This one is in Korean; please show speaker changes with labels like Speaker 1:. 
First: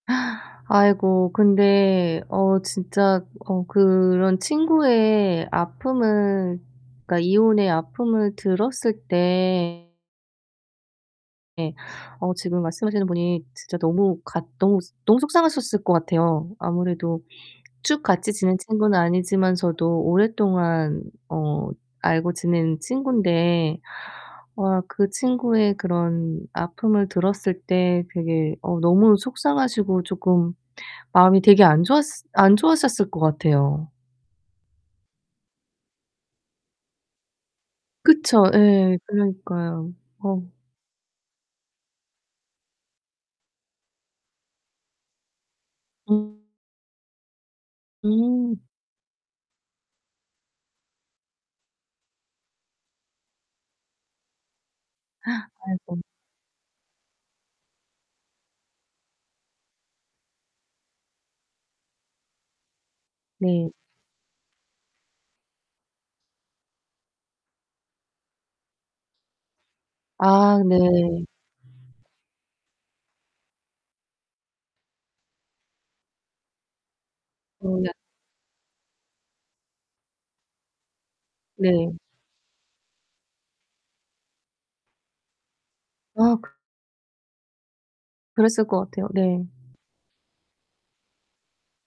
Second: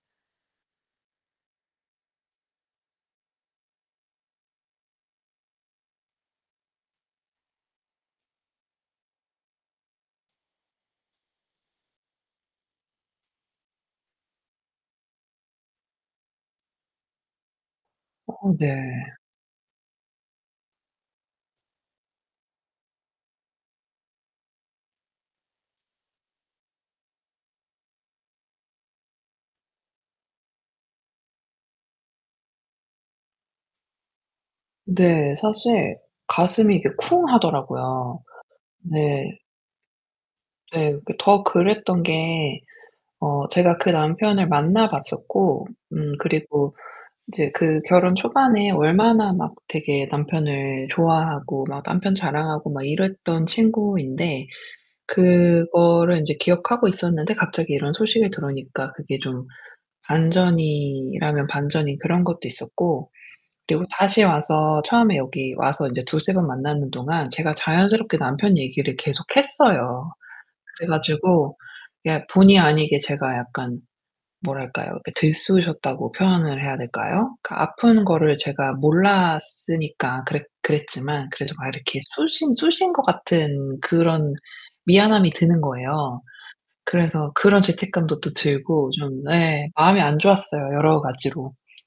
Speaker 1: 아이고 근데 어 진짜 어 그런 친구의 아픔을 그러니까 이혼의 아픔을 들었을 때 예. 어 지금 말씀하시는 분이 진짜 너무 같 너무, 너무 속상하셨을 것 같아요. 아무래도 쭉 같이
Speaker 2: 어.
Speaker 1: 지낸 친구는
Speaker 2: 네.
Speaker 1: 아니지만서도 오랫동안 어 알고 지낸 친구인데 어 그 친구의 그런 아픔을 들었을 때 되게 어 너무 속상하시고 쪼끔 마음이 되게 안 좋았을 안 좋았었을 것 같아요.
Speaker 2: 네. 사실 가슴이 이게 쿵 하더라고요.
Speaker 1: 그쵸. 예.
Speaker 2: 네.
Speaker 1: 그러니까요. 어.
Speaker 2: 네. 그 더 그랬던 게 어 제가 그 남편을 만나 봤었고 음
Speaker 1: 음.
Speaker 2: 그리고 이제 그 결혼
Speaker 1: 음.
Speaker 2: 초반에 얼마나 막 되게 남편을 좋아하고 막 남편 자랑하고 막 이랬던 친구인데
Speaker 1: 아이고.
Speaker 2: 그거를 인제 기억하고 있었는데 갑자기 이런 소식이 들어오니까 그게 좀 반전이라면 반전인 그런 것도 있었고,
Speaker 1: 네.
Speaker 2: 그리고 다시 와서 처음에 여기 와서 이제 2-3 번 만나는 동안 제가 자연스럽게 남편 얘기를 계속 했어요.
Speaker 1: 아 네.
Speaker 2: 그래 가지고 이게 본의 아니게 제가 약간 뭐랄까요. 이렇게 들쑤셨다고 표현을 해야 될까요? 그
Speaker 1: 어머나.
Speaker 2: 아픈 거를 제가 몰랐으니까 그랬 그랬지만 그래도 막
Speaker 1: 네.
Speaker 2: 이렇게 쑤신 쑤신 것 같은 그런 미안함이 드는 거예요.
Speaker 1: 아.
Speaker 2: 그래서 그런 죄책감도 또
Speaker 1: 그랬을 것
Speaker 2: 들고
Speaker 1: 같아요.
Speaker 2: 좀 네
Speaker 1: 네.
Speaker 2: 마음이 안 좋았어요, 여러 가지로.